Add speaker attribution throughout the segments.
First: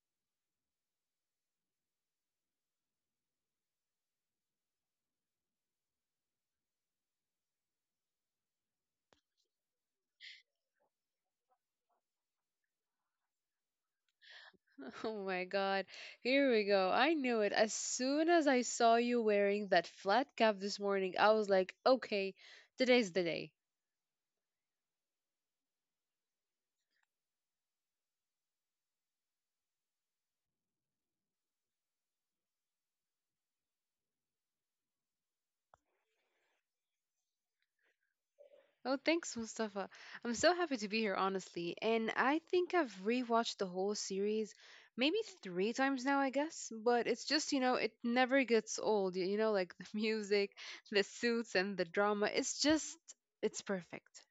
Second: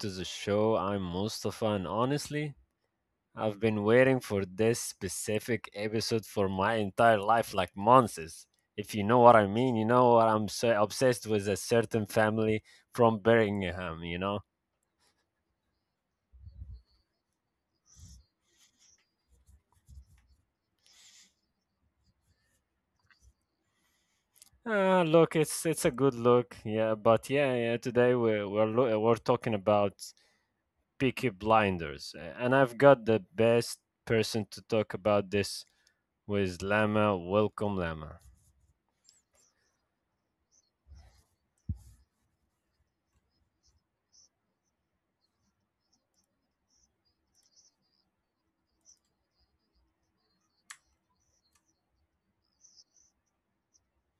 Speaker 1: to the show. I'm Mustafa, and honestly, I've been waiting for this specific episode for my entire life, like months. If you know what I mean, you know what I'm so obsessed with a certain family from Birmingham, you know?
Speaker 2: Oh my God. Here we go. I knew it. As soon as I saw you wearing that flat cap this morning, I was like, okay, today's the day.
Speaker 1: Look, it's a good look, yeah, but yeah, yeah, today we're talking about Peaky Blinders, and I've got the best person to talk about this with Lama. Welcome, Lama.
Speaker 2: Oh, thanks, Mustafa. I'm so happy to be here, honestly. And I think I've rewatched the whole series maybe three times now, I guess. But it never gets old. Like the music, the suits, and the drama. It's just, it's perfect.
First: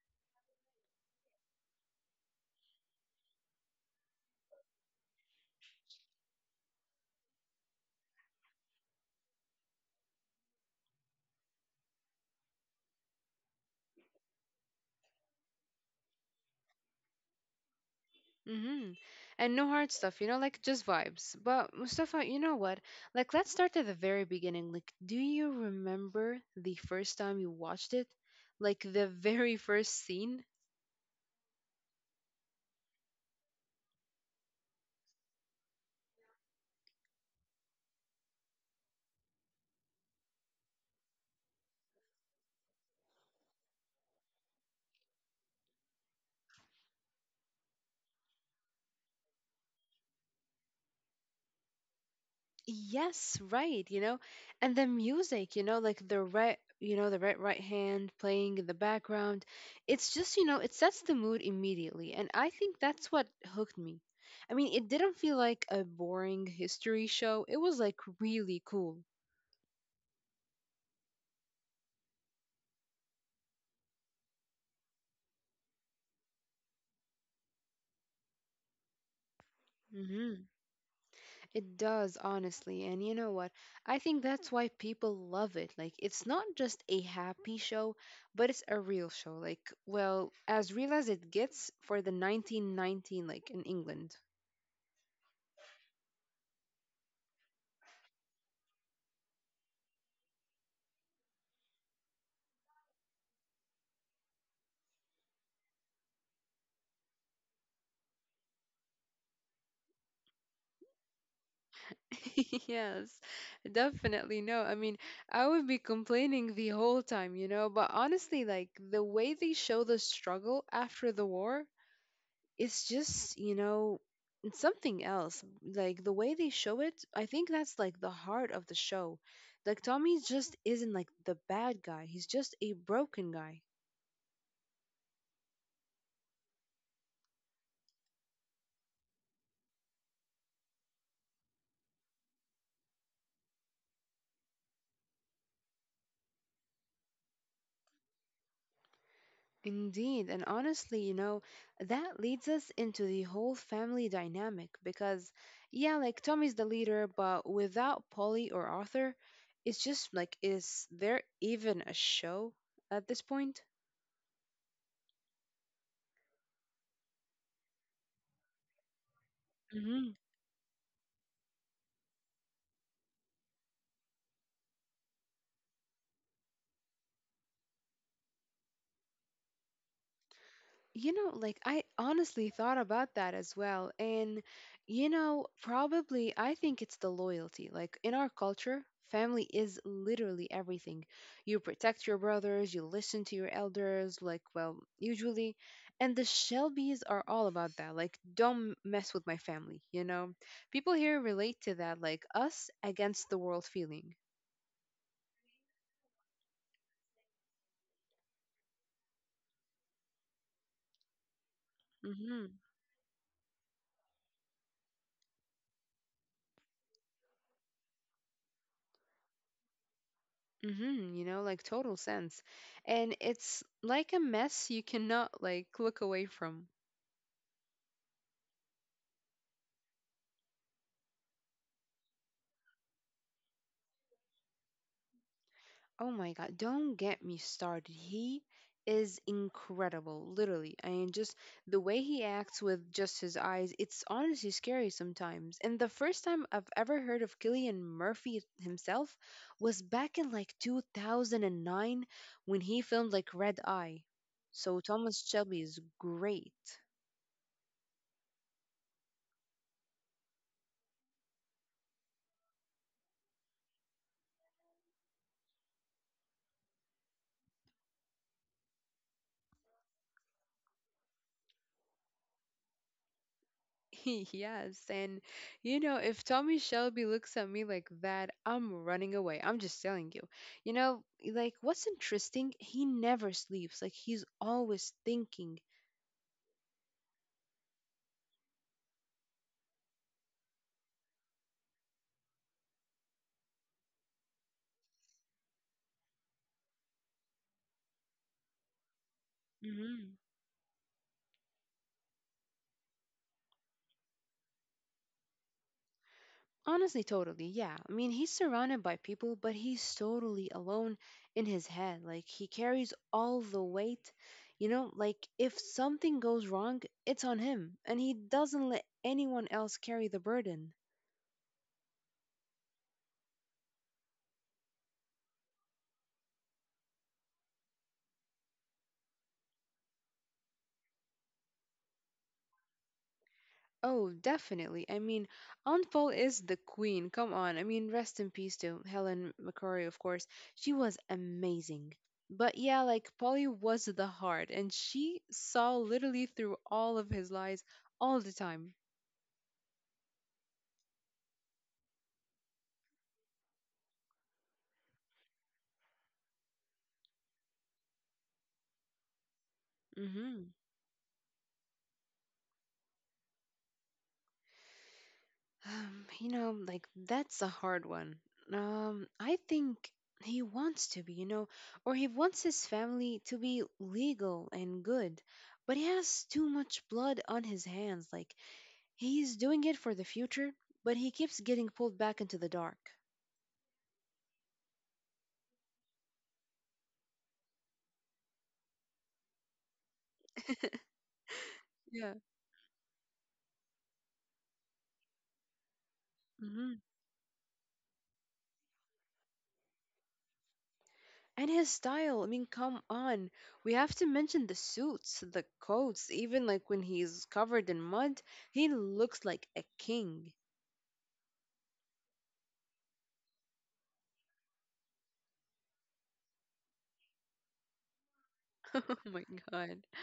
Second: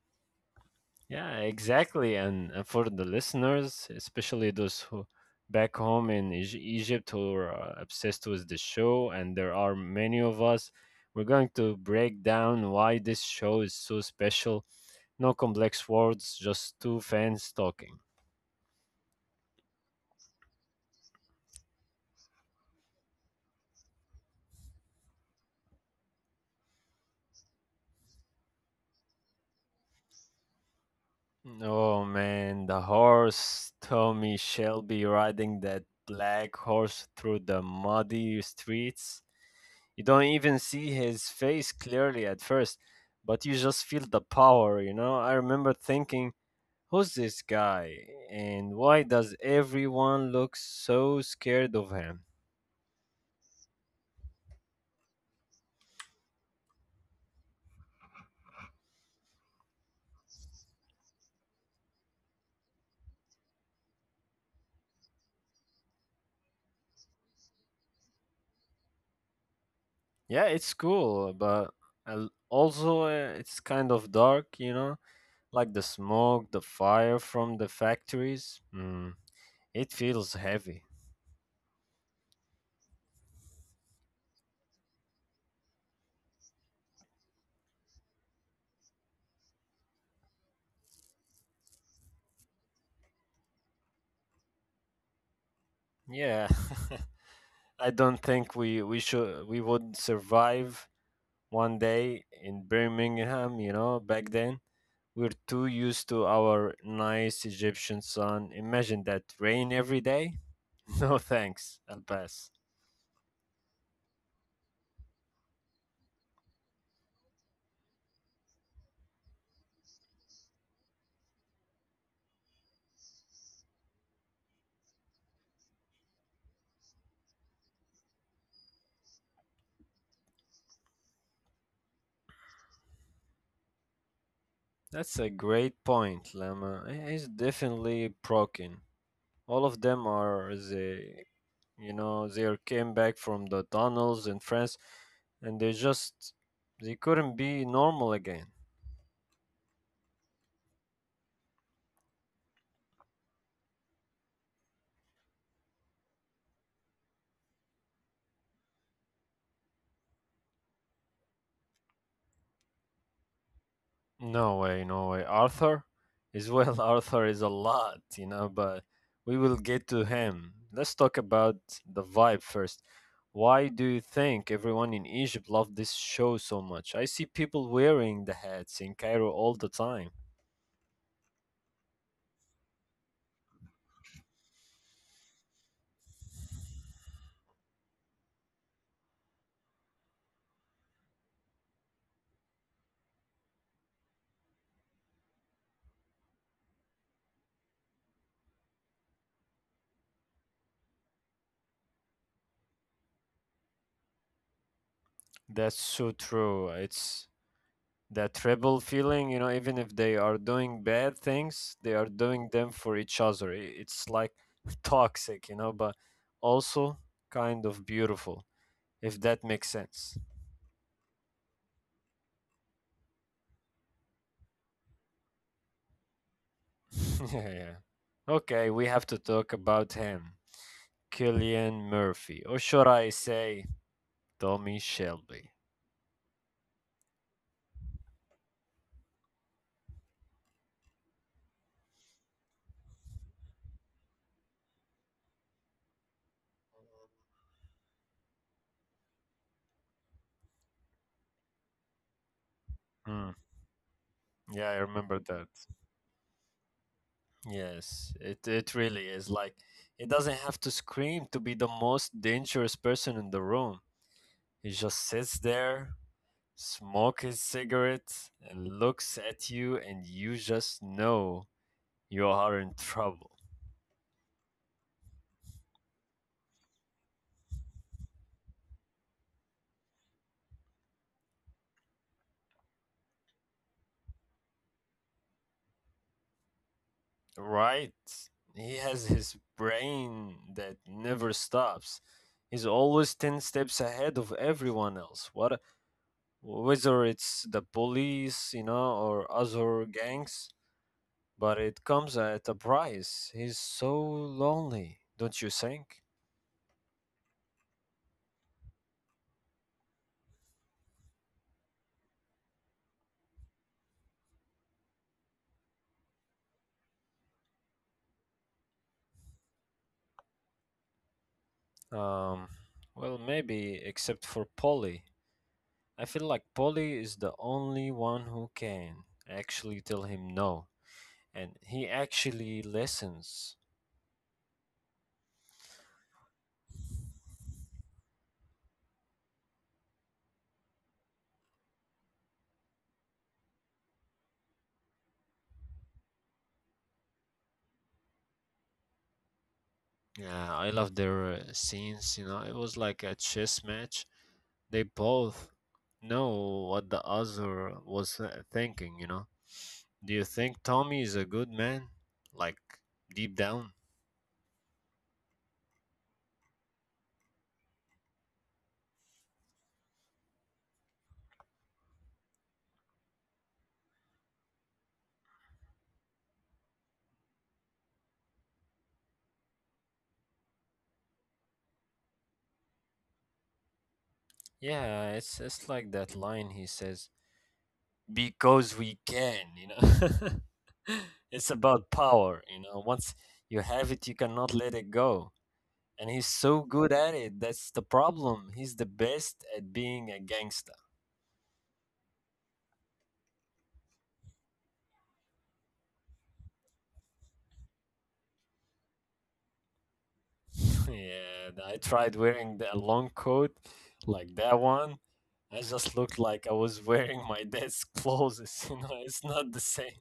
Speaker 1: Yeah, exactly. And for the listeners, especially those who back home in Egypt who are obsessed with the show, and there are many of us, we're going to break down why this show is so special. No complex words, just two fans talking.
Speaker 2: Mm-hmm. And no hard stuff, like just vibes. But Mustafa, you know what? Like, let's start at the very beginning. Like, do you remember the first time you watched it? Like, the very first scene?
Speaker 1: Oh man, the horse, Tommy Shelby riding that black horse through the muddy streets. You don't even see his face clearly at first, but you just feel the power, you know? I remember thinking, who's this guy? And why does everyone look so scared of him?
Speaker 2: Yes, right, you know? And the music, like the right, the right hand playing in the background. It's just, you know, it sets the mood immediately. And I think that's what hooked me. I mean, it didn't feel like a boring history show. It was like really cool.
Speaker 1: Yeah, it's cool, but also it's kind of dark, you know? Like the smoke, the fire from the factories. It feels heavy.
Speaker 2: It does, honestly. And you know what? I think that's why people love it. Like, it's not just a happy show, but it's a real show. Like, well, as real as it gets for the 1919, like in England.
Speaker 1: Yeah. I don't think we would survive one day in Birmingham, you know, back then. We're too used to our nice Egyptian sun. Imagine that rain every day. No thanks, I'll pass.
Speaker 2: Yes, definitely. No, I mean, I would be complaining the whole time, but honestly, like, the way they show the struggle after the war, it's just you know it's something else, like the way they show it. I think that's like the heart of the show. Like Tommy just isn't like the bad guy, he's just a broken guy.
Speaker 1: That's a great point, Lama. It's definitely broken. All of them are you know, they are came back from the tunnels in France, and they couldn't be normal again.
Speaker 2: Indeed. And honestly, that leads us into the whole family dynamic, because yeah, like Tommy's the leader, but without Polly or Arthur, it's just like, is there even a show at this point?
Speaker 1: No way, no way. Arthur is well, Arthur is a lot, you know, but we will get to him. Let's talk about the vibe first. Why do you think everyone in Egypt loved this show so much? I see people wearing the hats in Cairo all the time.
Speaker 2: You know, like I honestly thought about that as well. And, you know, probably I think it's the loyalty. Like in our culture, family is literally everything. You protect your brothers, you listen to your elders, like, well, usually. And the Shelbys are all about that. Like, don't mess with my family, you know? People here relate to that, like us against the world feeling.
Speaker 1: That's so true. It's that rebel feeling, you know, even if they are doing bad things, they are
Speaker 2: Mm-hmm.
Speaker 1: doing them for each other. It's like toxic, you know, but also kind of beautiful, if that makes sense.
Speaker 2: Mm-hmm, like total sense. And it's like a mess you cannot like look away from.
Speaker 1: Yeah. Okay, we have to talk about him. Killian Murphy, or should I say Tommy Shelby?
Speaker 2: Oh my God, don't get me started. He is incredible, literally. I mean, just the way he acts with just his eyes, it's honestly scary sometimes. And the first time I've ever heard of Killian Murphy himself was back in like 2009 when he filmed like
Speaker 1: Mm,
Speaker 2: Red Eye.
Speaker 1: yeah, I
Speaker 2: So Thomas
Speaker 1: remember that.
Speaker 2: Shelby is great.
Speaker 1: Yes, it really is. Like, it doesn't have to scream to be the most dangerous person in the room. He just sits there, smoke his cigarette, and looks at you, and you just know you are in trouble.
Speaker 2: Yes, and you know, if Tommy Shelby looks at me like that, I'm running away. I'm just telling you. You know, like what's interesting, he never sleeps. Like he's always thinking.
Speaker 1: Right? He has his brain that never stops. He's always 10 steps ahead of everyone else. What Whether it's the police, you know, or other
Speaker 2: Hmm
Speaker 1: gangs, but it comes at a price. He's so lonely, don't you think?
Speaker 2: Honestly, totally. Yeah. I mean, he's surrounded by people, but he's totally alone in his head. Like he carries all the weight. You know, like if something goes wrong, it's on him, and he doesn't let anyone else carry the burden.
Speaker 1: Um, well, maybe except for Polly. I feel like Polly is the only one who can actually tell him no, and he actually listens.
Speaker 2: Oh, definitely. I mean, Aunt Paul is the queen. Come on. I mean, rest in peace to Helen McCrory, of course. She was amazing. But yeah, like Polly was the heart, and she saw literally through all of his lies all the time.
Speaker 1: Yeah, I love their scenes. You know, it was like a chess match. They both know what the other was thinking. You know, do you
Speaker 2: Mm-hmm.
Speaker 1: think Tommy is a good man? Like deep down?
Speaker 2: You know, like that's a hard one. I think he wants to be, you know, or he wants his family to be legal and good, but he has too much blood on his hands. Like, he's doing it for the future, but he keeps getting pulled back into the dark.
Speaker 1: Yeah, it's like that line he says, "Because we can." You know, it's about
Speaker 2: Yeah.
Speaker 1: power. You know, once you have it, you cannot let it go. And he's so
Speaker 2: hmm
Speaker 1: good at it. That's the problem. He's the best at being a gangster.
Speaker 2: And his style, I mean, come on. We have to mention the suits, the coats, even like when he's covered in mud, he looks like a king.
Speaker 1: Yeah, I tried wearing the long coat like that one. I just looked like I was wearing my dad's clothes. You
Speaker 2: Oh
Speaker 1: know,
Speaker 2: my
Speaker 1: it's not the
Speaker 2: god.
Speaker 1: same.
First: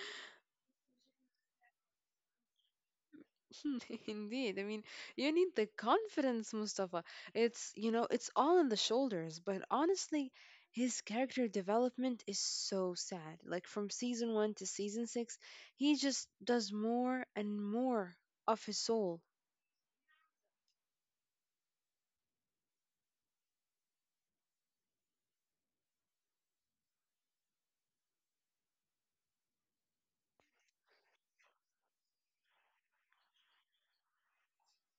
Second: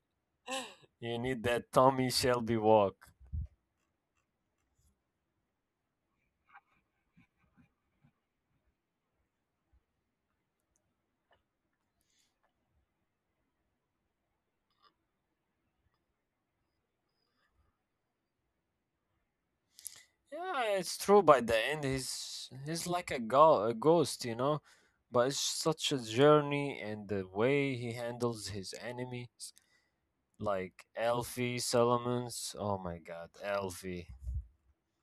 Speaker 1: You need that Tommy Shelby walk.
Speaker 2: Indeed. I mean, you need the confidence, Mustafa. It's all in the shoulders, but honestly, his character development is so sad. Like from season 1 to season 6, he just does more and more of his soul.
Speaker 1: Yeah, it's true. By the end, he's like a ghost, you know. But it's such a journey, and the way he handles his enemies, like Elfie, Solomon's. Oh my God, Elfie.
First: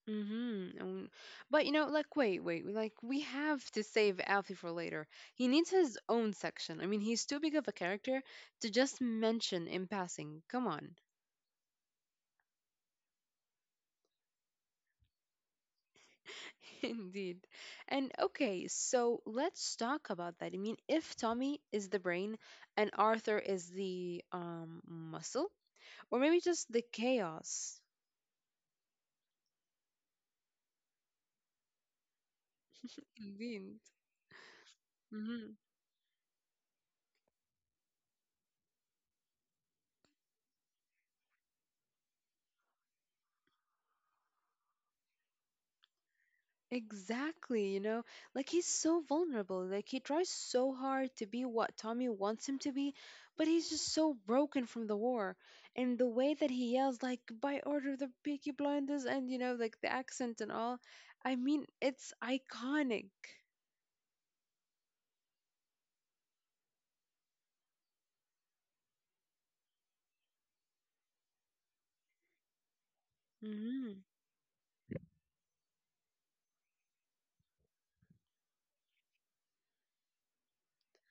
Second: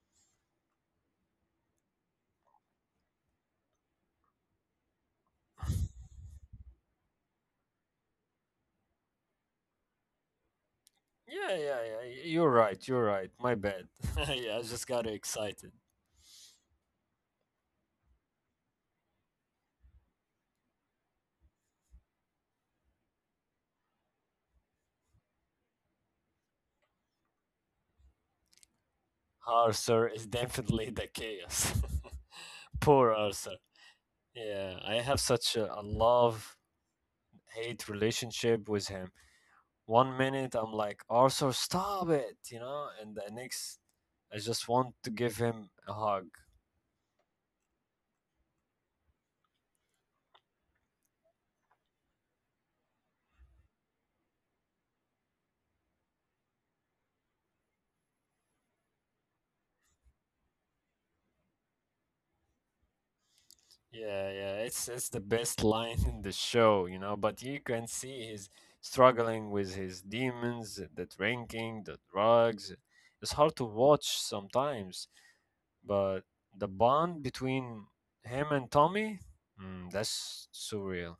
Speaker 2: Mm-hmm. And, but you know, like like we have to save Alfie for later. He needs his own section. I mean, he's too big of a character to just mention in passing. Come on.
Speaker 1: Yeah, yeah, yeah. You're right. You're right. My bad. Yeah, I just got excited.
Speaker 2: Indeed. And okay, so let's talk about that. I mean, if Tommy is the brain and Arthur is the muscle, or maybe just the chaos.
Speaker 1: Arthur is definitely the chaos. Poor Arthur.
Speaker 2: Indeed.
Speaker 1: Yeah, I have such
Speaker 2: Hmm
Speaker 1: a, a love hate relationship with him. One minute I'm like, Arthur, stop it, you know, and the next I just want to give him a hug.
Speaker 2: Exactly, you know, like he's so vulnerable. Like he tries so hard to be what Tommy wants him to be, but he's just so broken from the war. And the way that he yells, like, by order of the Peaky Blinders, and you know, like the accent and all, I mean, it's iconic.
Speaker 1: Yeah, yeah, it's the best line in the show, you know. But you can see he's struggling with his demons, the drinking, the drugs. It's hard to
Speaker 2: Mhm.
Speaker 1: watch sometimes, but the bond between him and Tommy, mm, that's surreal.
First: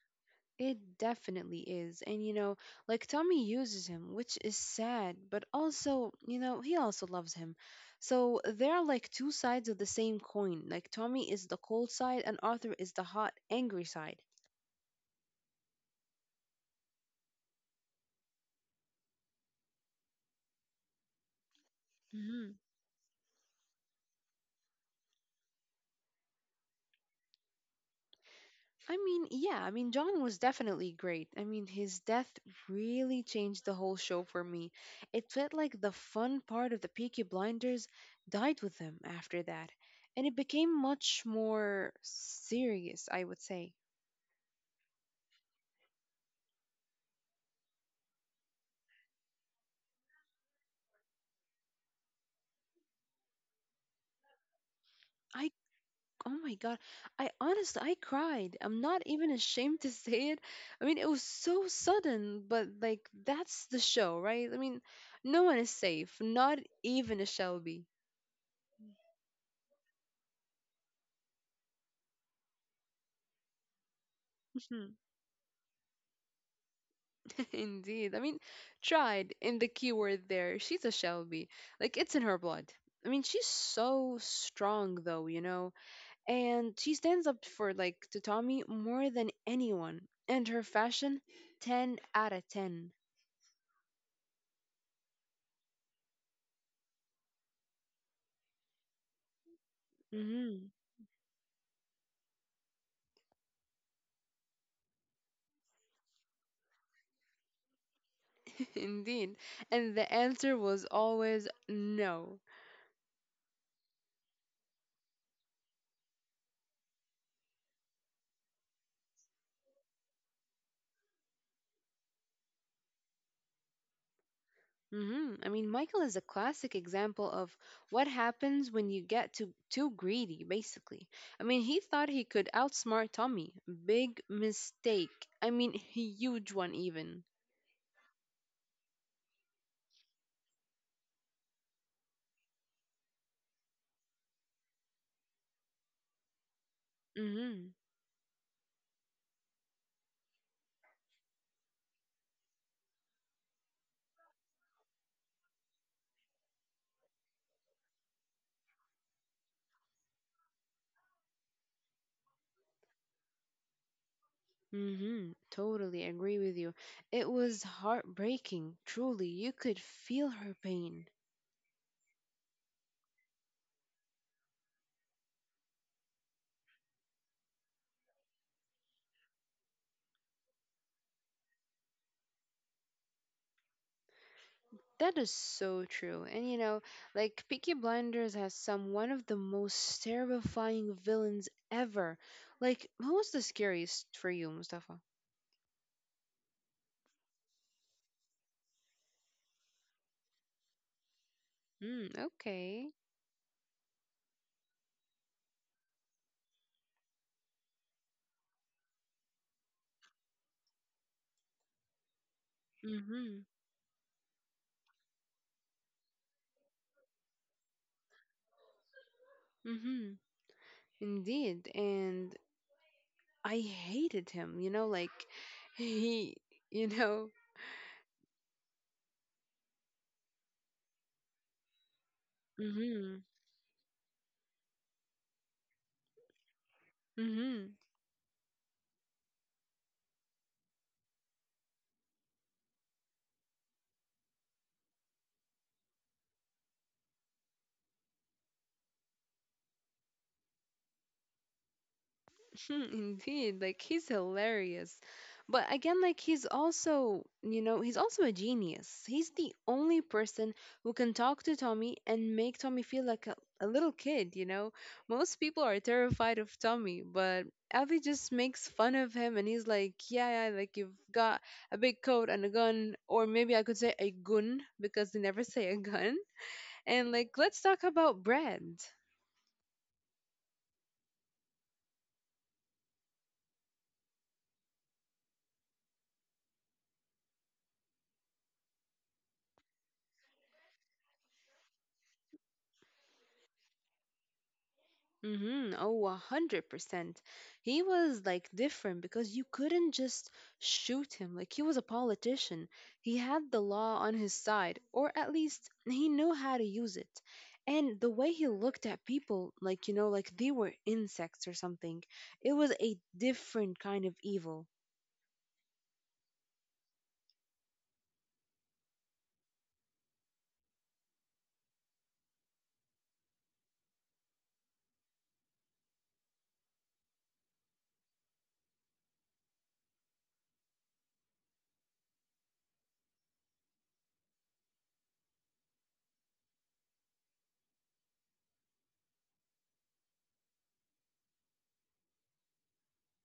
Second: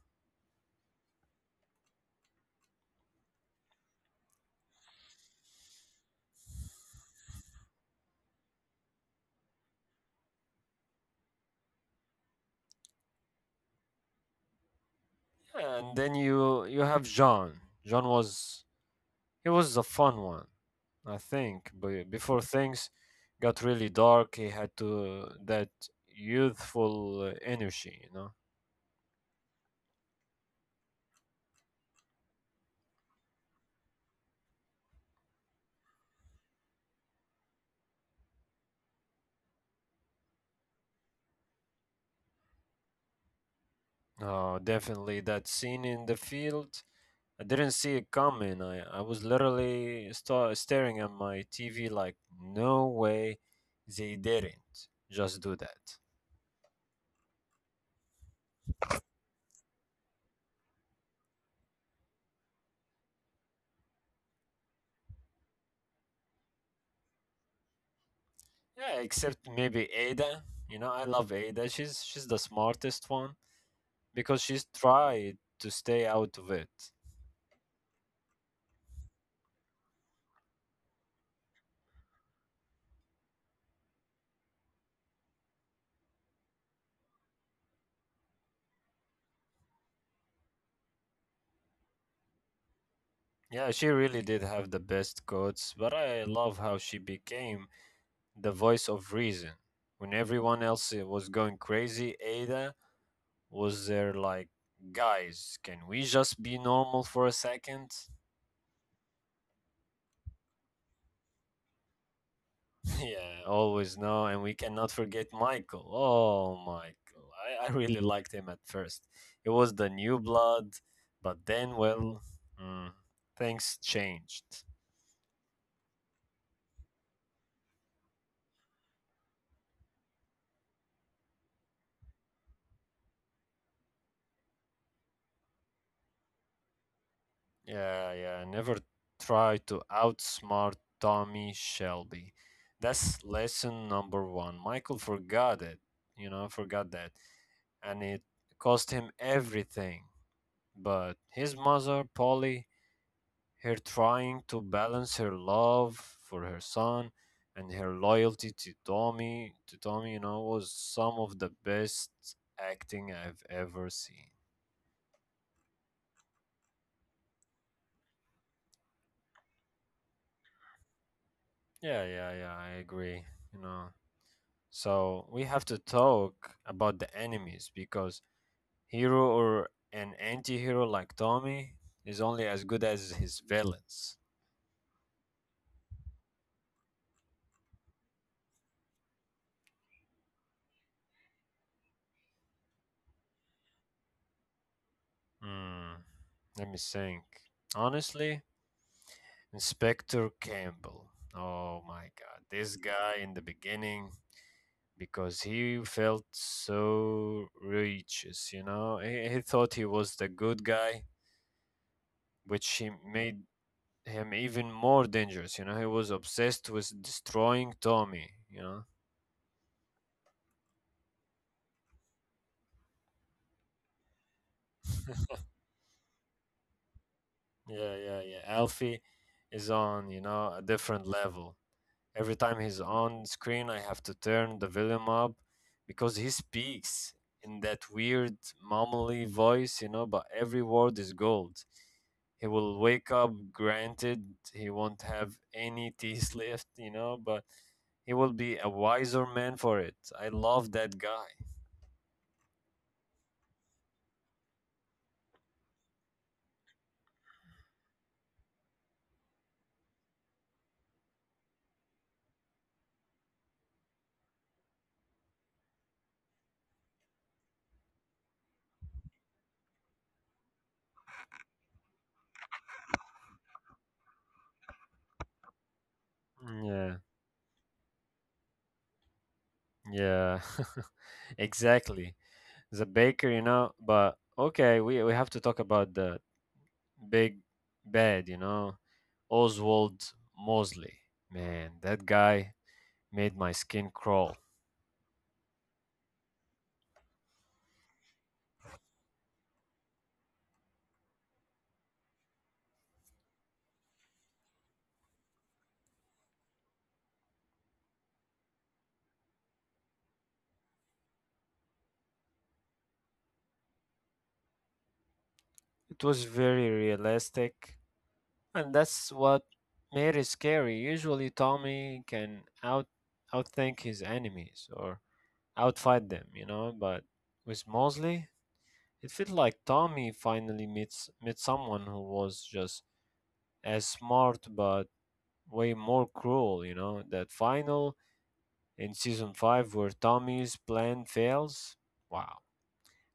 Speaker 2: It definitely is. And you know, like Tommy uses him, which is sad, but also, you know, he also loves him. So they're like two sides of the same coin. Like Tommy is the cold side and Arthur is the hot, angry side.
Speaker 1: Yeah, and then you have John. John was he was the fun one, I think. But before things got really dark, he had to that youthful energy, you know.
Speaker 2: I mean, John was definitely great. I mean, his death really changed the whole show for me. It felt like the fun part of the Peaky Blinders died with him after that, and it became much more serious, I would say.
Speaker 1: Oh, definitely that scene in the field. I didn't see it coming. I was literally staring at my TV like, no way they didn't just
Speaker 2: I,
Speaker 1: do that.
Speaker 2: oh my God, I cried. I'm not even ashamed to say it. I mean, it was so sudden, but like, that's the show, right? I mean, no one is safe, not even a Shelby.
Speaker 1: Yeah, except maybe Ada. You know, I love Ada. She's the smartest one because she's tried to stay out of it.
Speaker 2: Indeed. I mean, tried in the keyword there. She's a Shelby. Like, it's in her blood. I mean, she's so strong, though, you know? And she stands up for, like, to Tommy more than anyone. And her fashion, 10 out of 10.
Speaker 1: Yeah, she really did have the best quotes, but I love how she became the voice of reason. When
Speaker 2: Hmm
Speaker 1: everyone else was going crazy, Ada was there like, guys, can we just be normal for a second?
Speaker 2: Indeed. And the answer was always no.
Speaker 1: Yeah, always no, and we cannot forget Michael. Oh, Michael. I really liked him at first. It was the new blood, but then, well, mm, things changed.
Speaker 2: hmm I mean, Michael is a classic example of what happens when you get too greedy, basically. I mean, he thought he could outsmart Tommy. Big mistake. I mean, huge one even.
Speaker 1: Yeah, yeah, never try to outsmart Tommy Shelby. That's lesson number one. Michael forgot it, you know, forgot that,
Speaker 2: Mm-hmm.
Speaker 1: and it cost him everything. But his mother, Polly, her trying to balance her love for her son and her loyalty to Tommy, you know, was some of the best acting I've ever seen.
Speaker 2: Mm-hmm. Totally agree with you. It was heartbreaking, truly. You could feel her pain.
Speaker 1: Yeah, yeah, yeah, I agree, you know. So we have to talk about the enemies because hero or an anti-hero like Tommy is only as good as his villains.
Speaker 2: That is so true. And you know, like Peaky Blinders has some one of the most terrifying villains ever. Like, who was the scariest for you, Mustafa?
Speaker 1: Hmm, let me think. Honestly, Inspector Campbell. Oh
Speaker 2: Mm,
Speaker 1: my god, this
Speaker 2: okay.
Speaker 1: guy in the beginning, because he felt so righteous, you know, he thought he was the good guy, which he
Speaker 2: Mhm.
Speaker 1: made him even more dangerous, you know, he was obsessed with destroying Tommy, you know.
Speaker 2: Mhm. Indeed. And I hated him, you know, like he, you know.
Speaker 1: Yeah, yeah, yeah. Alfie is on, you know, a different level. Every time he's
Speaker 2: Mhm.
Speaker 1: on screen, I have to turn the volume up because he speaks in
Speaker 2: Mhm.
Speaker 1: that weird mumbly voice, you know, but every word is gold. He will wake up, granted, he won't have any teeth left, you know, but he will be a wiser man for it. I love that guy.
Speaker 2: Hmm, indeed, like he's hilarious. But again, like he's also, you know, he's also a genius. He's the only person who can talk to Tommy and make Tommy feel like a little kid, you know? Most people are terrified of Tommy, but Abby just makes fun of him and he's like, yeah, yeah, like you've got a big coat and a gun, or maybe I could say a gun because they never say a gun.
Speaker 1: Yeah,
Speaker 2: And like, let's talk about bread.
Speaker 1: yeah, exactly. The baker, you know, but okay, we have to talk about the big bad, you know. Oswald Mosley. Man, that guy made my skin crawl.
Speaker 2: Mm-hmm. Oh, 100%. He was like different because you couldn't just shoot him. Like he was a politician. He had the law on his side, or at least he knew how to use it. And the way he looked at people, like, you know, like they were insects or something, it was a different kind of evil.
Speaker 1: It was very realistic, and that's what made it scary. Usually, Tommy can outthink his enemies or outfight them, you know. But with Mosley, it felt like Tommy finally meets met someone who was just as smart but way more cruel, you know. That final in season 5 where Tommy's plan fails. Wow,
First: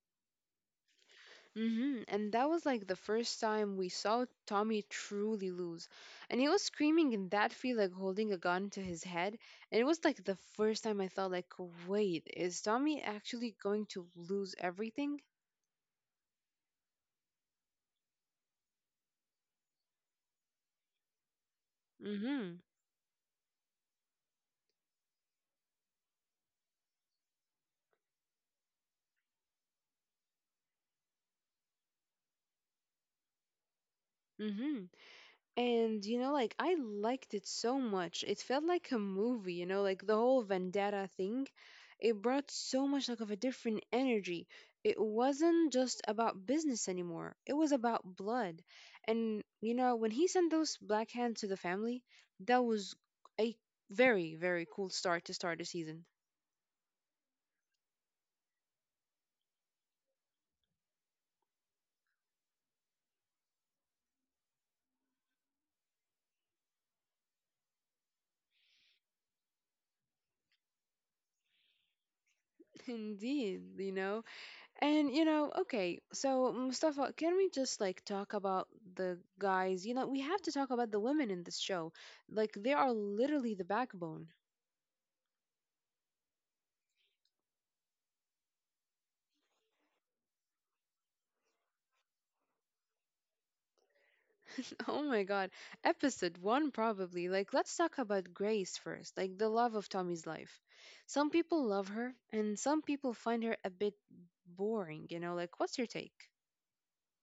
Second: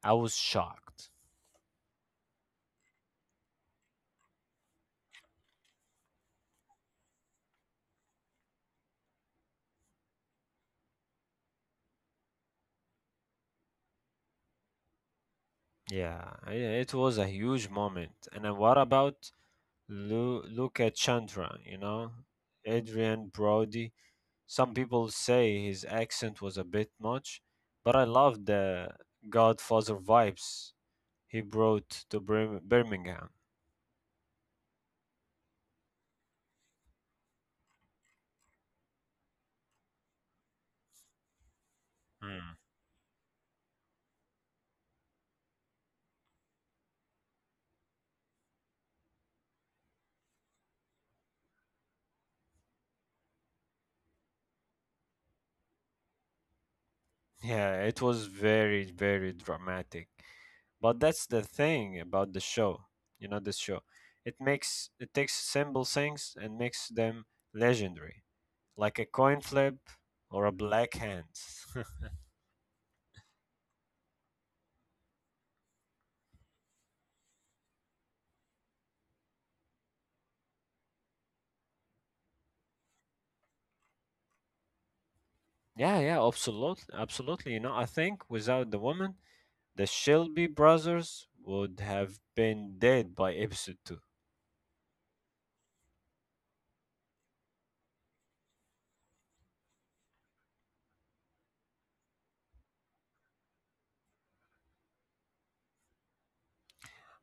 Speaker 1: I was shocked.
Speaker 2: Hmm And that was like the first time we saw Tommy truly lose. And he was screaming in that field, like holding a gun to his head. And it was like the first time I thought, like, wait, is Tommy actually going to lose everything?
Speaker 1: Yeah, it was a huge moment. And then what about look at Chandra, you know?
Speaker 2: Mm-hmm.
Speaker 1: Adrian Brody. Some people say his accent was a bit much, but I love the Godfather vibes he brought to Birmingham.
Speaker 2: Mm-hmm. And you know, like I liked it so much. It felt like a movie, you know, like the whole vendetta thing. It brought
Speaker 1: Mm.
Speaker 2: so much like of a different energy. It wasn't just about business anymore. It was about blood. And you know, when he sent those black hands to the family, that was a very, very cool start the season.
Speaker 1: Yeah, it was very, very dramatic. But that's the thing about the show, you know, this show. It takes simple things and makes them legendary, like a coin flip or a black hand.
Speaker 2: Indeed, you know. And you know, okay, so Mustafa, can we just like talk about the guys? You know, we have to talk about the women in this show. Like they are literally the backbone.
Speaker 1: Yeah, absolutely, absolutely. You know, I think without the woman, the Shelby brothers would have been dead by episode two.
Speaker 2: Oh my God. Episode one, probably. Like, let's talk about Grace first, like the love of Tommy's life. Some people love her, and some people find her a bit boring, you know, like what's your take?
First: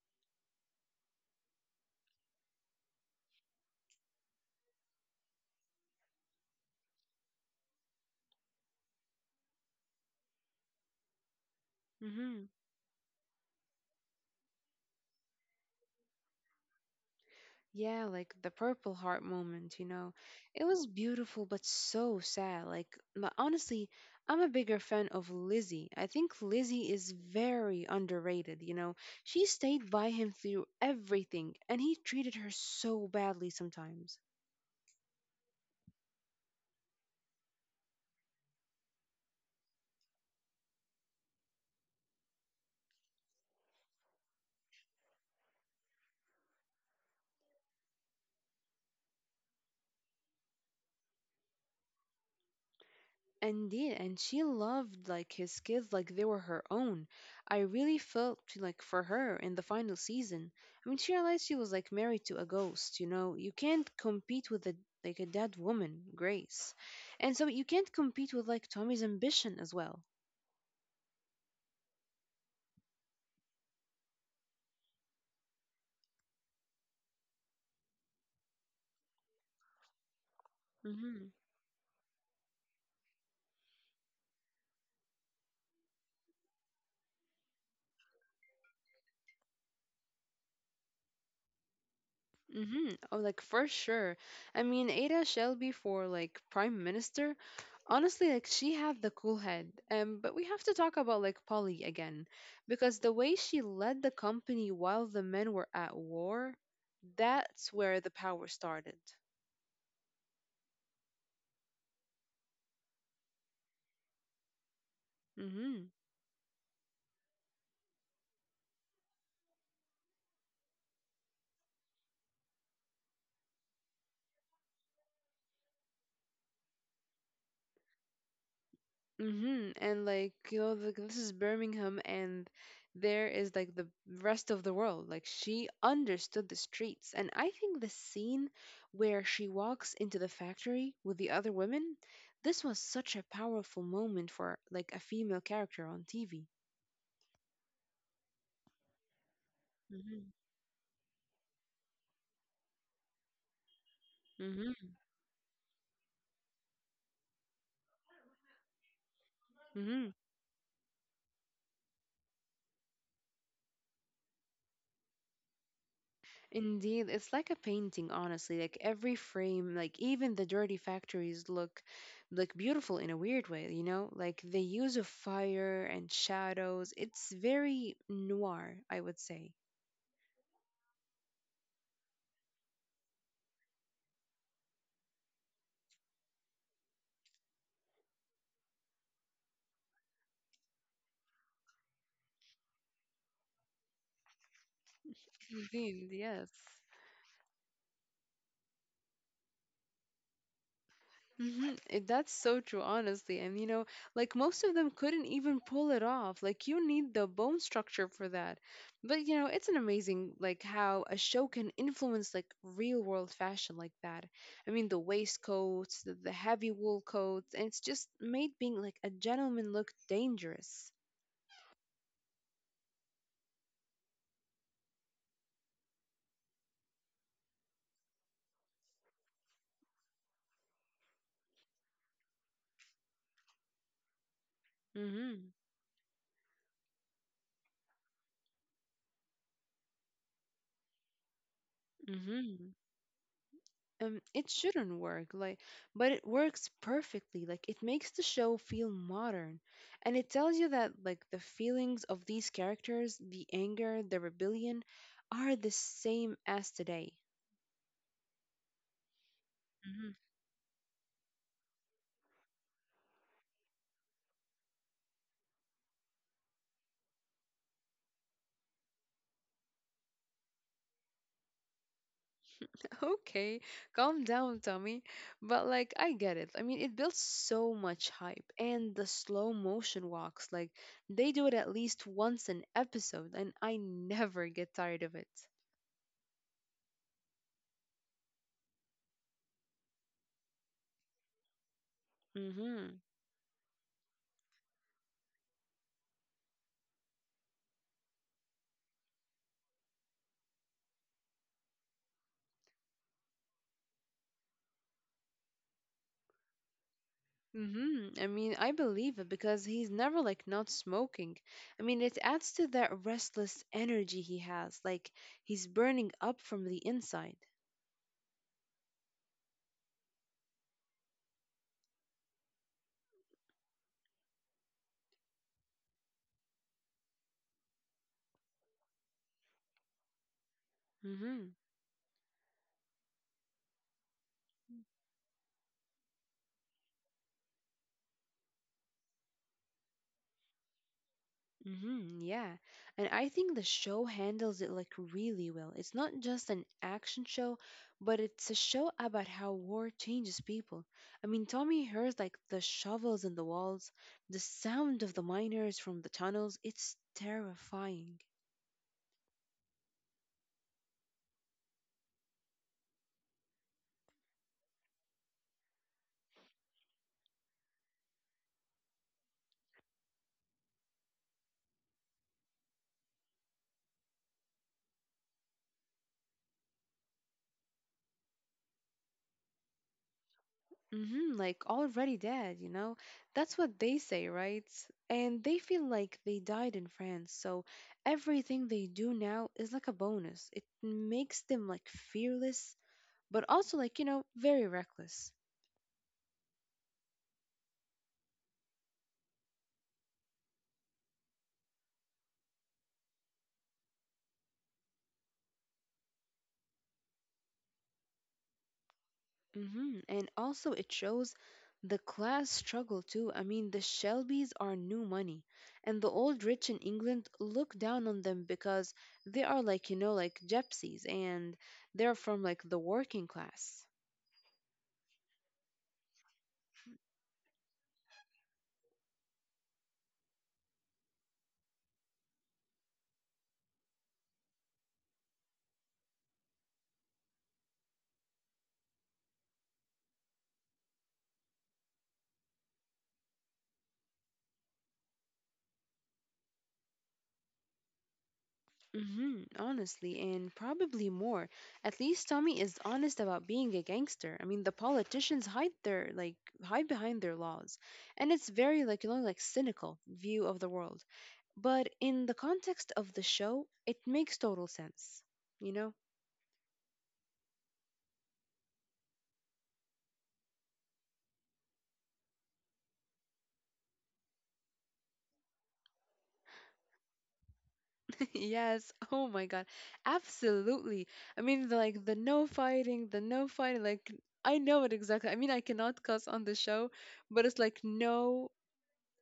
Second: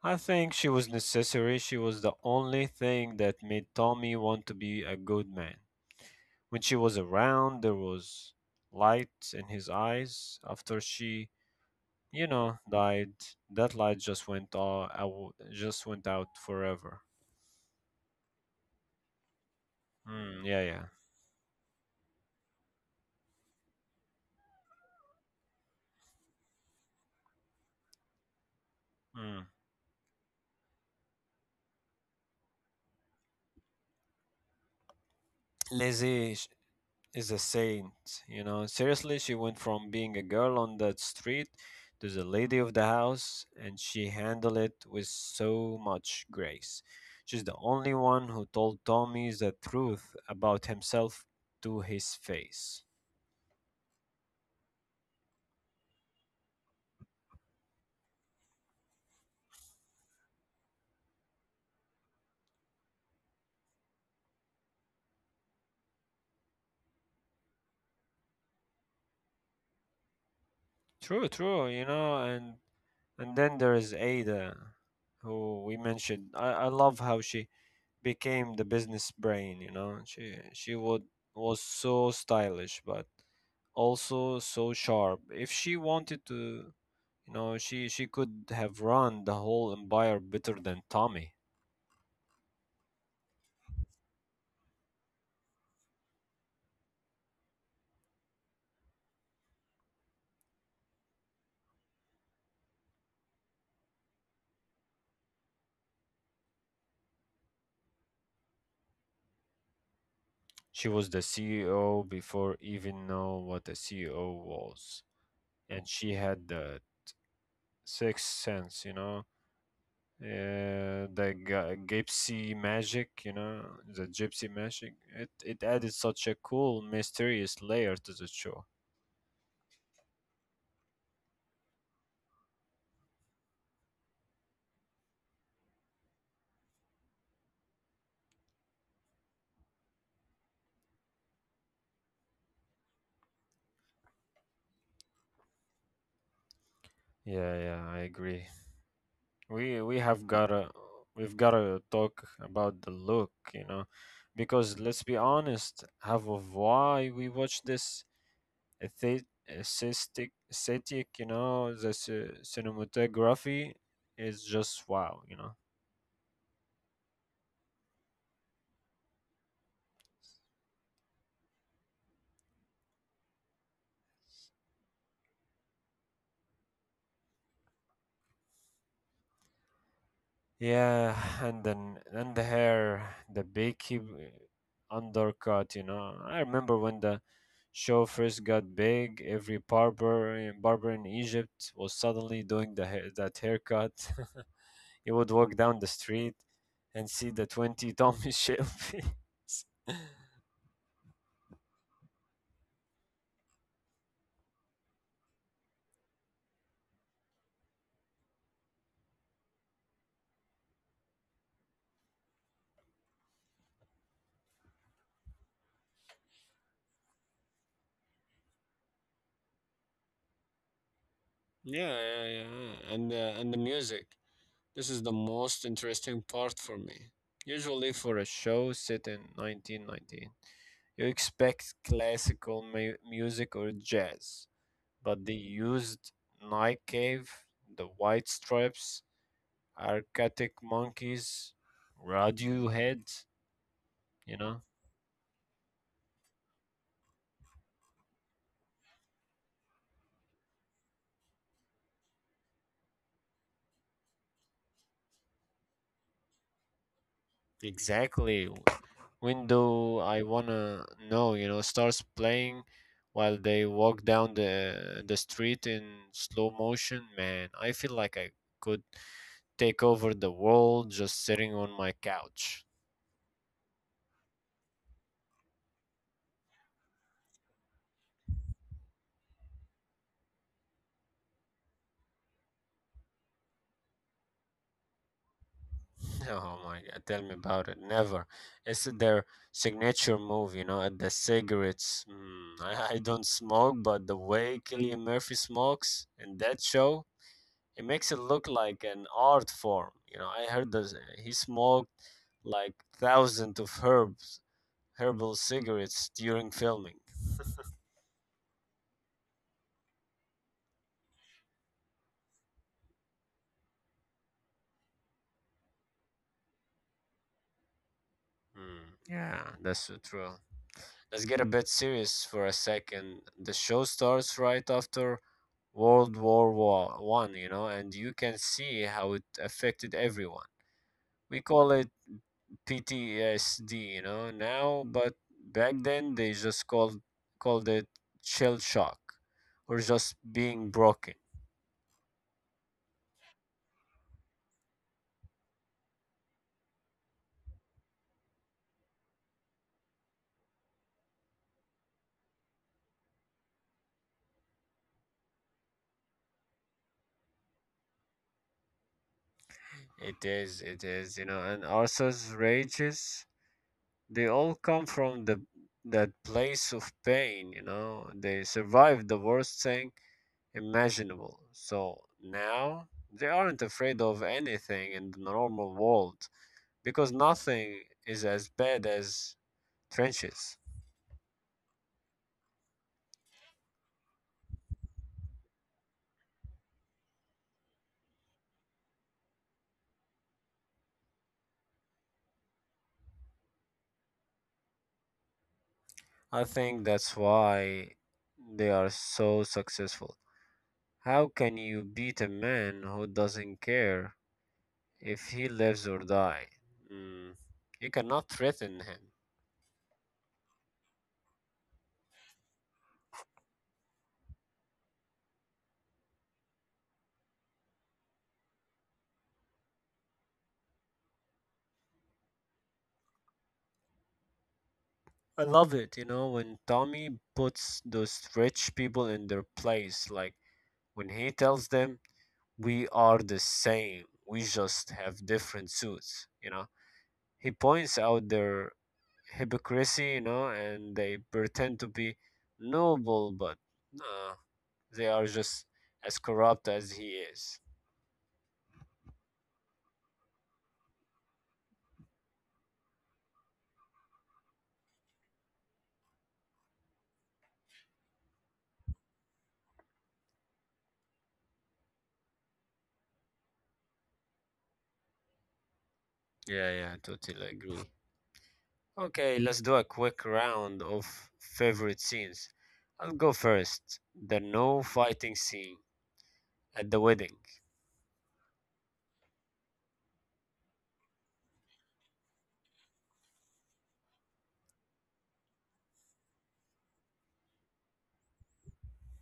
Speaker 1: I think she was necessary. She was the only thing that made Tommy want to be a good man. When she was around, there was light in his eyes after she you know, died. That light just went all out, just went out forever.
Speaker 2: Yeah, like the Purple Heart moment, you know.
Speaker 1: Mm, yeah,
Speaker 2: It
Speaker 1: yeah.
Speaker 2: was beautiful but so sad. Like, honestly, I'm a bigger fan of Lizzie. I think Lizzie is very underrated, you know. She
Speaker 1: Mm.
Speaker 2: stayed by him through everything, and he treated her so badly sometimes.
Speaker 1: Lizzie sh- is a saint, you know. Seriously, she went from being a girl on that street to the lady of the house, and she handled it with so much grace. She's the only one who told Tommy the truth about himself to his face.
Speaker 2: Indeed, and she loved like his kids like they were her own. I really felt like for her in the final season. I mean, she realized she was like married to a ghost, you know. You can't compete with a like a dead woman, Grace. And so you can't compete with like Tommy's ambition as well.
Speaker 1: True, true, you know, and then there is Ada, who we mentioned. I love how she became the business brain, you know. She would
Speaker 2: Hmm
Speaker 1: was so stylish but also so sharp. If she wanted to, you know, she could have run the whole empire better than Tommy.
Speaker 2: Mm-hmm. Oh, like for sure. I mean, Ada Shelby for like prime minister. Honestly, like she had the cool head. But we have to talk about like Polly again, because the way she led the company while the men were at war, that's where the power started.
Speaker 1: She was the CEO before even know what a CEO was. And
Speaker 2: Mm-hmm.
Speaker 1: she had the sixth sense, you know. The gypsy magic, you know, the gypsy magic, it added such a cool, mysterious layer to the show.
Speaker 2: Mm-hmm. And like, you know, like this is Birmingham and there is like the rest of the world. Like she understood the streets. And I think the scene where she walks into the factory with the other women, this was such a powerful moment for like a female character on TV.
Speaker 1: Yeah, yeah, I agree. We have
Speaker 2: Hmm.
Speaker 1: gotta we've gotta talk about the look, you know, because
Speaker 2: Mm-hmm.
Speaker 1: let's be honest, half of why we watch this
Speaker 2: Mm-hmm.
Speaker 1: aesthetic, you know, the cinematography is just wow, you know.
Speaker 2: Indeed, it's like a painting, honestly. Like every frame, like even the dirty factories look beautiful in a weird way, you know? Like the use of fire and shadows. It's very noir, I would say.
Speaker 1: Yeah, and then and the hair, the beaky undercut, you know. I remember when the show first got big, every barber in Egypt was suddenly doing the hair, that haircut. You would walk down the
Speaker 2: Indeed,
Speaker 1: street
Speaker 2: yes.
Speaker 1: and see the 20 Tom Michelle.
Speaker 2: Mhm, it that's so true, honestly. And you know, like most of them couldn't even pull it off. Like you need the bone structure for that. But you know, it's an amazing like how a show can influence like real world fashion like that. I mean, the waistcoats, the heavy wool coats, and it's just made being like a gentleman look dangerous.
Speaker 1: Yeah, yeah, yeah. And the music. This is the most interesting part for me. Usually for a show set in 1919, you expect classical music or jazz, but
Speaker 2: Mm-hmm.
Speaker 1: they used Night Cave, the White Stripes, Arctic Monkeys,
Speaker 2: Mm-hmm.
Speaker 1: Radiohead, you
Speaker 2: It
Speaker 1: know?
Speaker 2: shouldn't work like but it works perfectly. Like it makes the show feel modern, and it tells you that like the feelings of these characters, the anger, the rebellion are the same as today.
Speaker 1: Exactly. When do
Speaker 2: Hmm.
Speaker 1: I wanna know, you know, starts playing while they walk down the street in slow motion, man. I feel like I could take over the world just sitting on my couch.
Speaker 2: Okay, calm down, Tommy. But like I get it. I mean, it builds so much hype, and the slow motion walks like they do it at least once an episode, and I never get tired of it.
Speaker 1: Oh my God, tell me about it. Never. It's their signature move, you know, at the cigarettes. Mm, I,
Speaker 2: Mhm.
Speaker 1: I don't smoke, but the way Killian Murphy smokes in that show, it makes it look like an art form. You know, I heard that he smoked like herbal cigarettes during filming.
Speaker 2: Mm-hmm. I mean, I believe it because he's never like not smoking. I mean, it adds to that restless energy he has, like he's burning up from the inside.
Speaker 1: Mm, yeah, that's so true. Let's get a bit serious for a second. The show starts right after World War One, you know, and you can see how it affected everyone. We
Speaker 2: Mm-hmm.
Speaker 1: call it PTSD, you know, now, but back then they just called it shell shock or just being broken.
Speaker 2: Mm-hmm. Yeah. And I think the show handles it like really well. It's not just an action show, but it's a show about how war changes people. I mean, Tommy hears like the shovels in the walls, the sound of the miners from the tunnels. It's terrifying.
Speaker 1: It is, you know, and Arthur's rages, they all come from the that place of pain, you know. They survived the worst thing imaginable. So now they aren't afraid of anything in the normal world because nothing is as bad as trenches.
Speaker 2: Hmm, like already dead, you know? That's what they say, right? And they feel like they died in France, so everything they do now is like a bonus. It makes them like fearless, but also like, you know, very reckless.
Speaker 1: I think that's why they are so successful. How can you beat a man who doesn't care if he lives or die? Mm, you cannot threaten him.
Speaker 2: Hmm. And also it shows the class struggle too. I mean, the Shelbys are new money, and the old rich in England look down on them because they are like, you know, like gypsies and they're from like the working class.
Speaker 1: I love it, you know, when Tommy puts those rich people in their place, like when he tells them, "We are the same. We just have different suits," you know. He points out their hypocrisy, you know, and they pretend to be noble, but no, they are just as corrupt as he is.
Speaker 2: Hmm, honestly, and probably more. At least Tommy is honest about being a gangster. I mean, the politicians hide their like hide behind their laws, and it's very like you know like cynical view of the world. But in the context of the show, it makes total sense. You know?
Speaker 1: Yeah, yeah, totally agree. Okay, let's do a quick round of favorite scenes. I'll go first. The no fighting scene at the wedding.
Speaker 2: Yes. Oh my God. Absolutely. I mean, the, like the no fighting, the no fighting. Like I know it exactly. I mean, I cannot cuss on the show, but it's like no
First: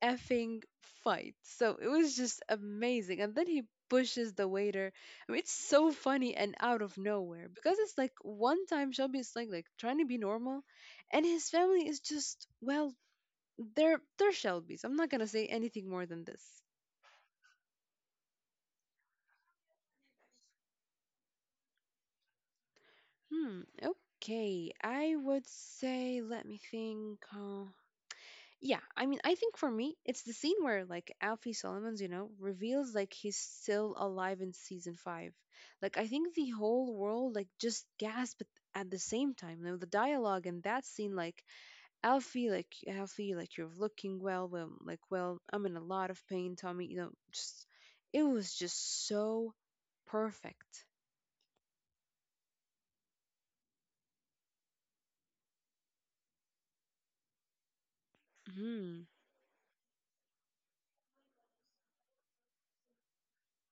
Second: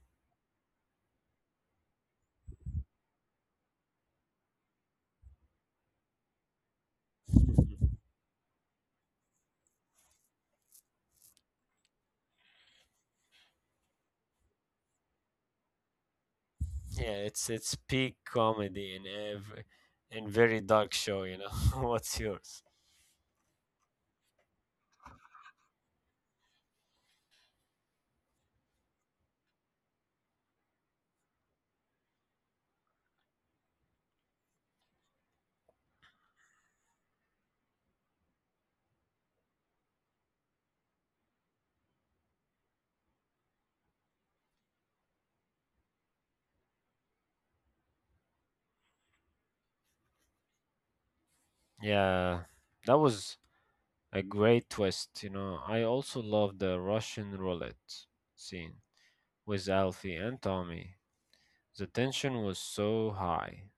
Speaker 2: effing fight. So it was just amazing. And then he pushes the waiter. I mean, it's so funny and out of nowhere because it's like one time Shelby is like trying to be normal, and his family is just well, they're Shelby's. I'm not gonna say anything more than this.
Speaker 1: Yeah, it's peak comedy in every in very dark show, you know. What's yours?
Speaker 2: Hmm. Okay. I would say. Let me think. Yeah, I mean, I think for me, it's the scene where like Alfie Solomons, you know, reveals like he's still alive in season five. Like I think the whole world like just gasped at the same time. You know, the dialogue in that scene, like Alfie, like Alfie, like you're looking well, well, like well, I'm in a lot of pain, Tommy. You know, just it was just so perfect.
Speaker 1: Yeah, that was a great twist, you know. I also love the Russian roulette scene with Alfie and Tommy. The tension was so high.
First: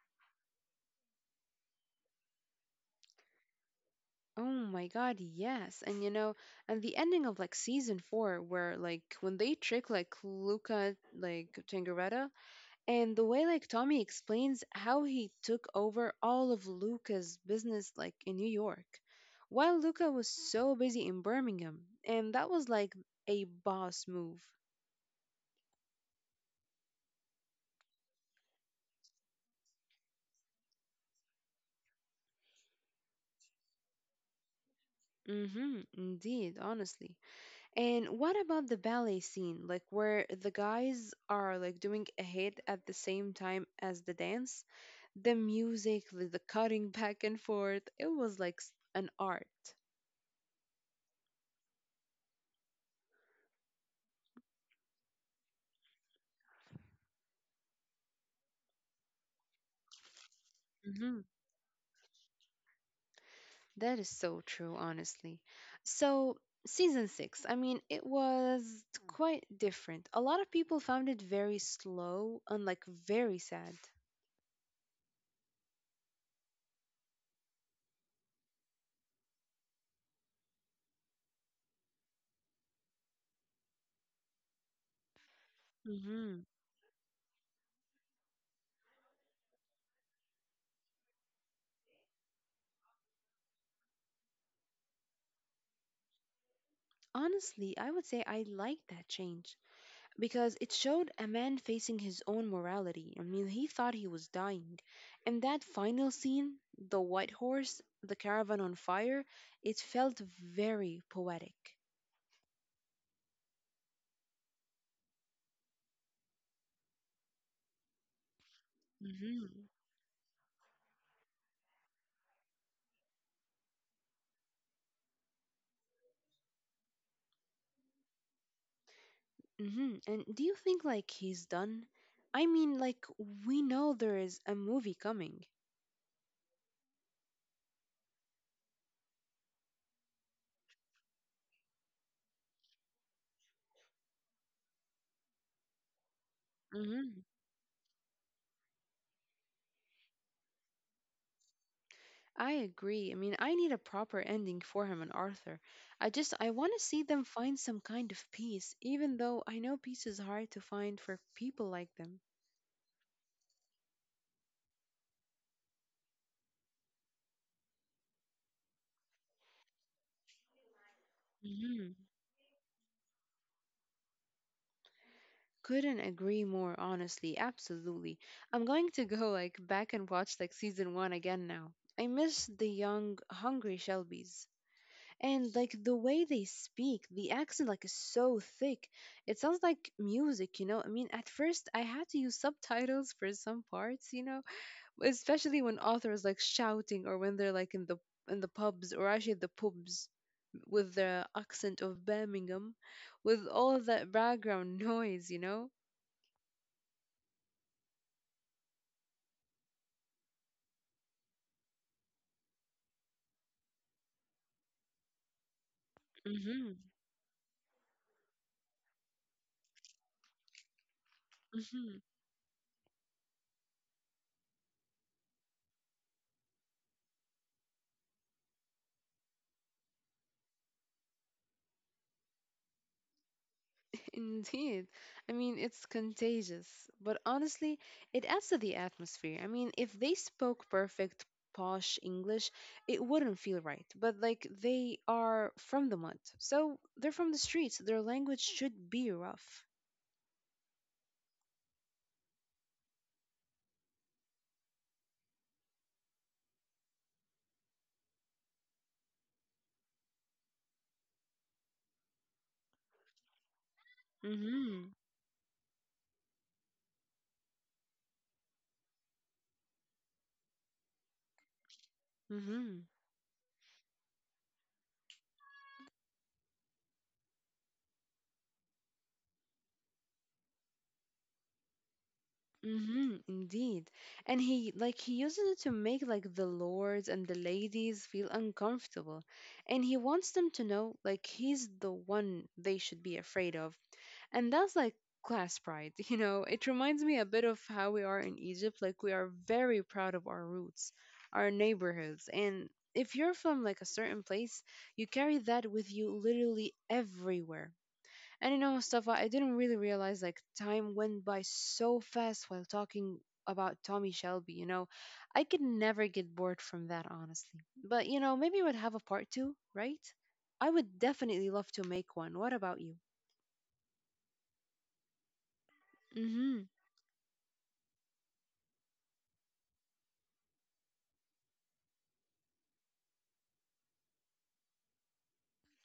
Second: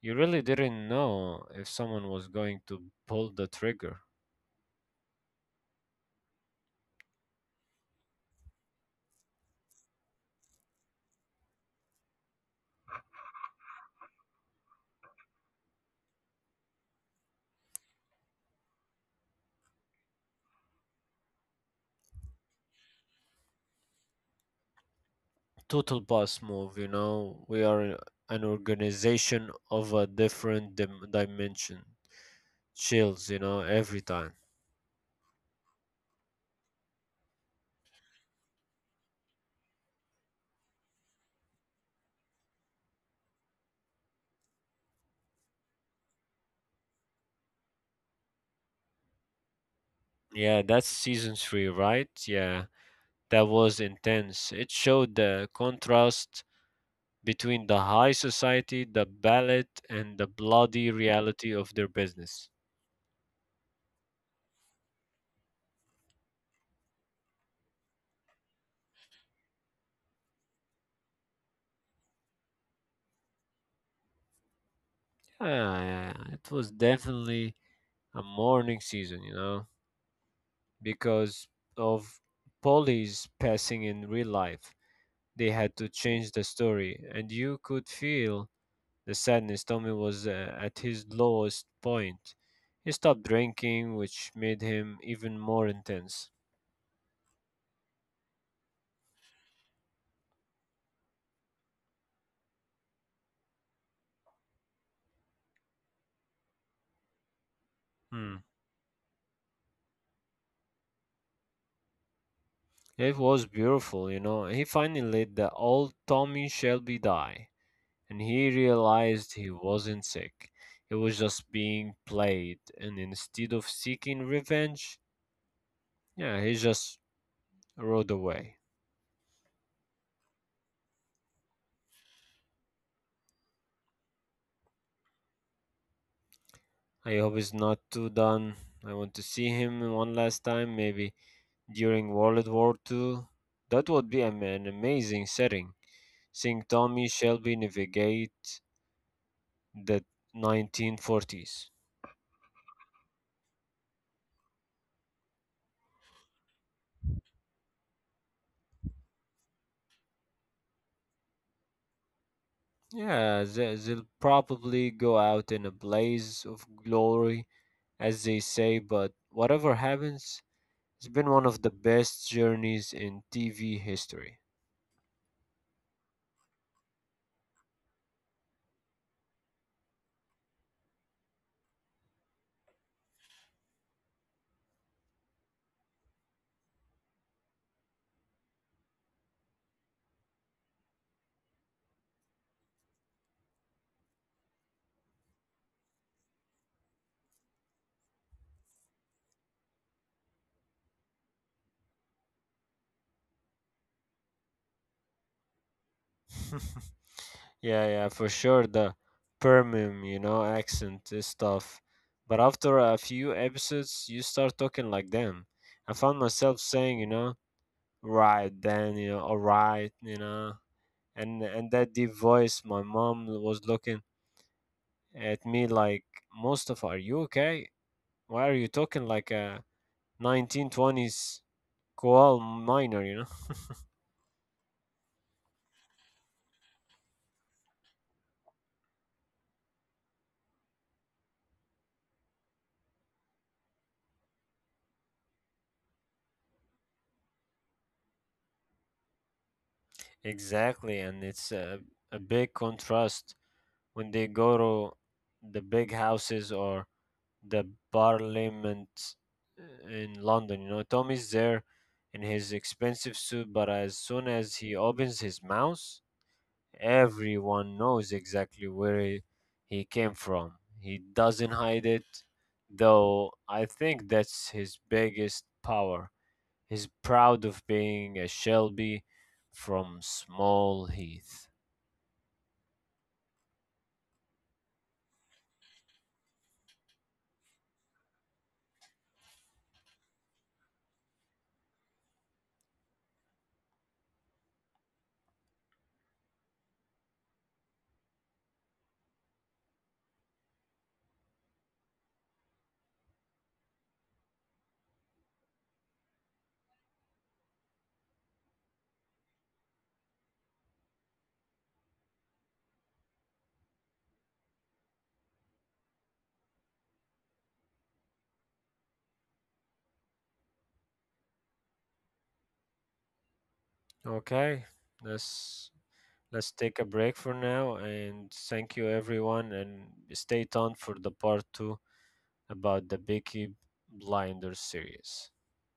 Speaker 1: You really didn't know if someone was going to pull the trigger.
Speaker 2: Oh my god, yes. And you know, and the ending of like season four where like when they trick like Luca like Tangaretta, and the way like Tommy explains how he took over all of Luca's business like in New York while Luca was so busy in Birmingham, and that was like a boss move.
Speaker 1: Total boss move, you know. We are an organization of a different dimension. Chills, you know, every time.
Speaker 2: Mm-hmm, indeed, honestly. And what about the ballet scene, like where the guys are like doing a hit at the same time as the dance? The music, the cutting back and forth, it was like s- an art.
Speaker 1: Yeah, that's season three, right? Yeah, that was intense. It showed the contrast between the high society, the ballet, and the bloody
Speaker 2: Hmm.
Speaker 1: reality of their business.
Speaker 2: That is so true, honestly. So, season six, I mean, it was quite different. A lot of people found it very slow and like very sad.
Speaker 1: Yeah, yeah, it was definitely a mourning season, you know, because of Polly's passing in real life. They had to change
Speaker 2: Hmm.
Speaker 1: the story, and you could feel the sadness. Tommy was, at his lowest point. He stopped drinking, which made him even more intense.
Speaker 2: Honestly, I would say I like that change, because it showed a man facing his own morality. I mean, he thought he was dying. And that final scene, the white horse, the
Speaker 1: Hmm.
Speaker 2: caravan on fire, it felt very poetic.
Speaker 1: It was beautiful, you know. He finally let the old Tommy Shelby die, and he realized
Speaker 2: Mm-hmm.
Speaker 1: he wasn't sick. He was just being played, and instead of seeking revenge, yeah, he just rode away.
Speaker 2: Mm-hmm. And do you think like he's done? I mean, like we know there is a movie coming.
Speaker 1: I hope he's not too done. I want to see him one last time, maybe during World War II. That would be an amazing setting, seeing Tommy
Speaker 2: Mm-hmm.
Speaker 1: Shelby navigate the 1940s.
Speaker 2: I agree. I mean, I need a proper ending for him and Arthur. I just I want to see them find some kind of peace, even though I know peace is hard to find for people like them.
Speaker 1: Yeah, they'll probably go out in a blaze of glory, as they say, but whatever happens, it's been one of the
Speaker 2: Mhm.
Speaker 1: best journeys in TV history.
Speaker 2: Couldn't agree more, honestly. Absolutely. I'm going to go like back and watch like season one again now. I miss the young, hungry Shelbys. And like the way they speak, the accent like is so thick. It sounds like music, you know? I mean, at first I had to use subtitles for some parts, you know, especially when authors like shouting or when they're like in the pubs, or actually the pubs with the accent of Birmingham, with all that background noise, you know.
Speaker 1: Yeah, yeah, for sure. The Permian, you know, accent is tough. But after a few episodes, you start talking like them. I found myself
Speaker 2: Mm-hmm.
Speaker 1: saying, you know, right then, you know, all right, you know, and that
Speaker 2: Mm-hmm.
Speaker 1: deep voice. My mom was looking at me like, "Mustafa, are you okay? Why are you talking like a 1920s koal miner?" You know,
Speaker 2: Indeed. I mean, it's contagious, but honestly, it adds to the atmosphere. I mean, if they spoke perfect posh English, it wouldn't feel right. But like they are from the mud. So they're from the streets. Their language should be rough.
Speaker 1: exactly, and it's a big contrast when they go to the big houses or the parliament, in London. You know, Tommy's there in his expensive suit, but as soon as he
Speaker 2: Mm-hmm.
Speaker 1: opens his mouth, everyone knows exactly where he came from. He doesn't hide it,
Speaker 2: Mm-hmm.
Speaker 1: though I think that's his biggest power. He's proud of being a Shelby from Small Heath.
Speaker 2: Mm-hmm, indeed. And he like he uses it to make like the lords and the ladies feel uncomfortable. And he wants them to know like he's the one they should be afraid of. And that's like class pride, you know. It reminds me a bit of how we are in Egypt. Like we are very proud of our roots, our neighborhoods. And if you're from like a certain place, you carry that with you literally everywhere. And you know, Mustafa, I didn't really realize like time went by so fast while talking about Tommy Shelby, you know. I could never get bored from that, honestly. But you know, maybe we'd have a part two, right? I would definitely love to make one. What about you?
Speaker 1: Okay, that's let's
Speaker 2: Mhm.
Speaker 1: take a break for now, and thank you everyone, and stay tuned for the part 2 about the Beaky Blinders series.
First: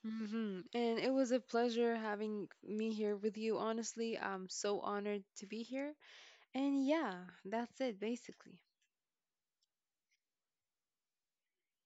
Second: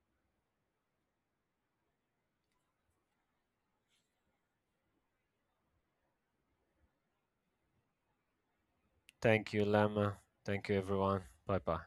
Speaker 2: Mhm. And it was a pleasure having me here with you, honestly. I'm so honored to be here. And yeah, that's it basically.
Speaker 1: Thank you, Lama. Thank you everyone. Bye bye.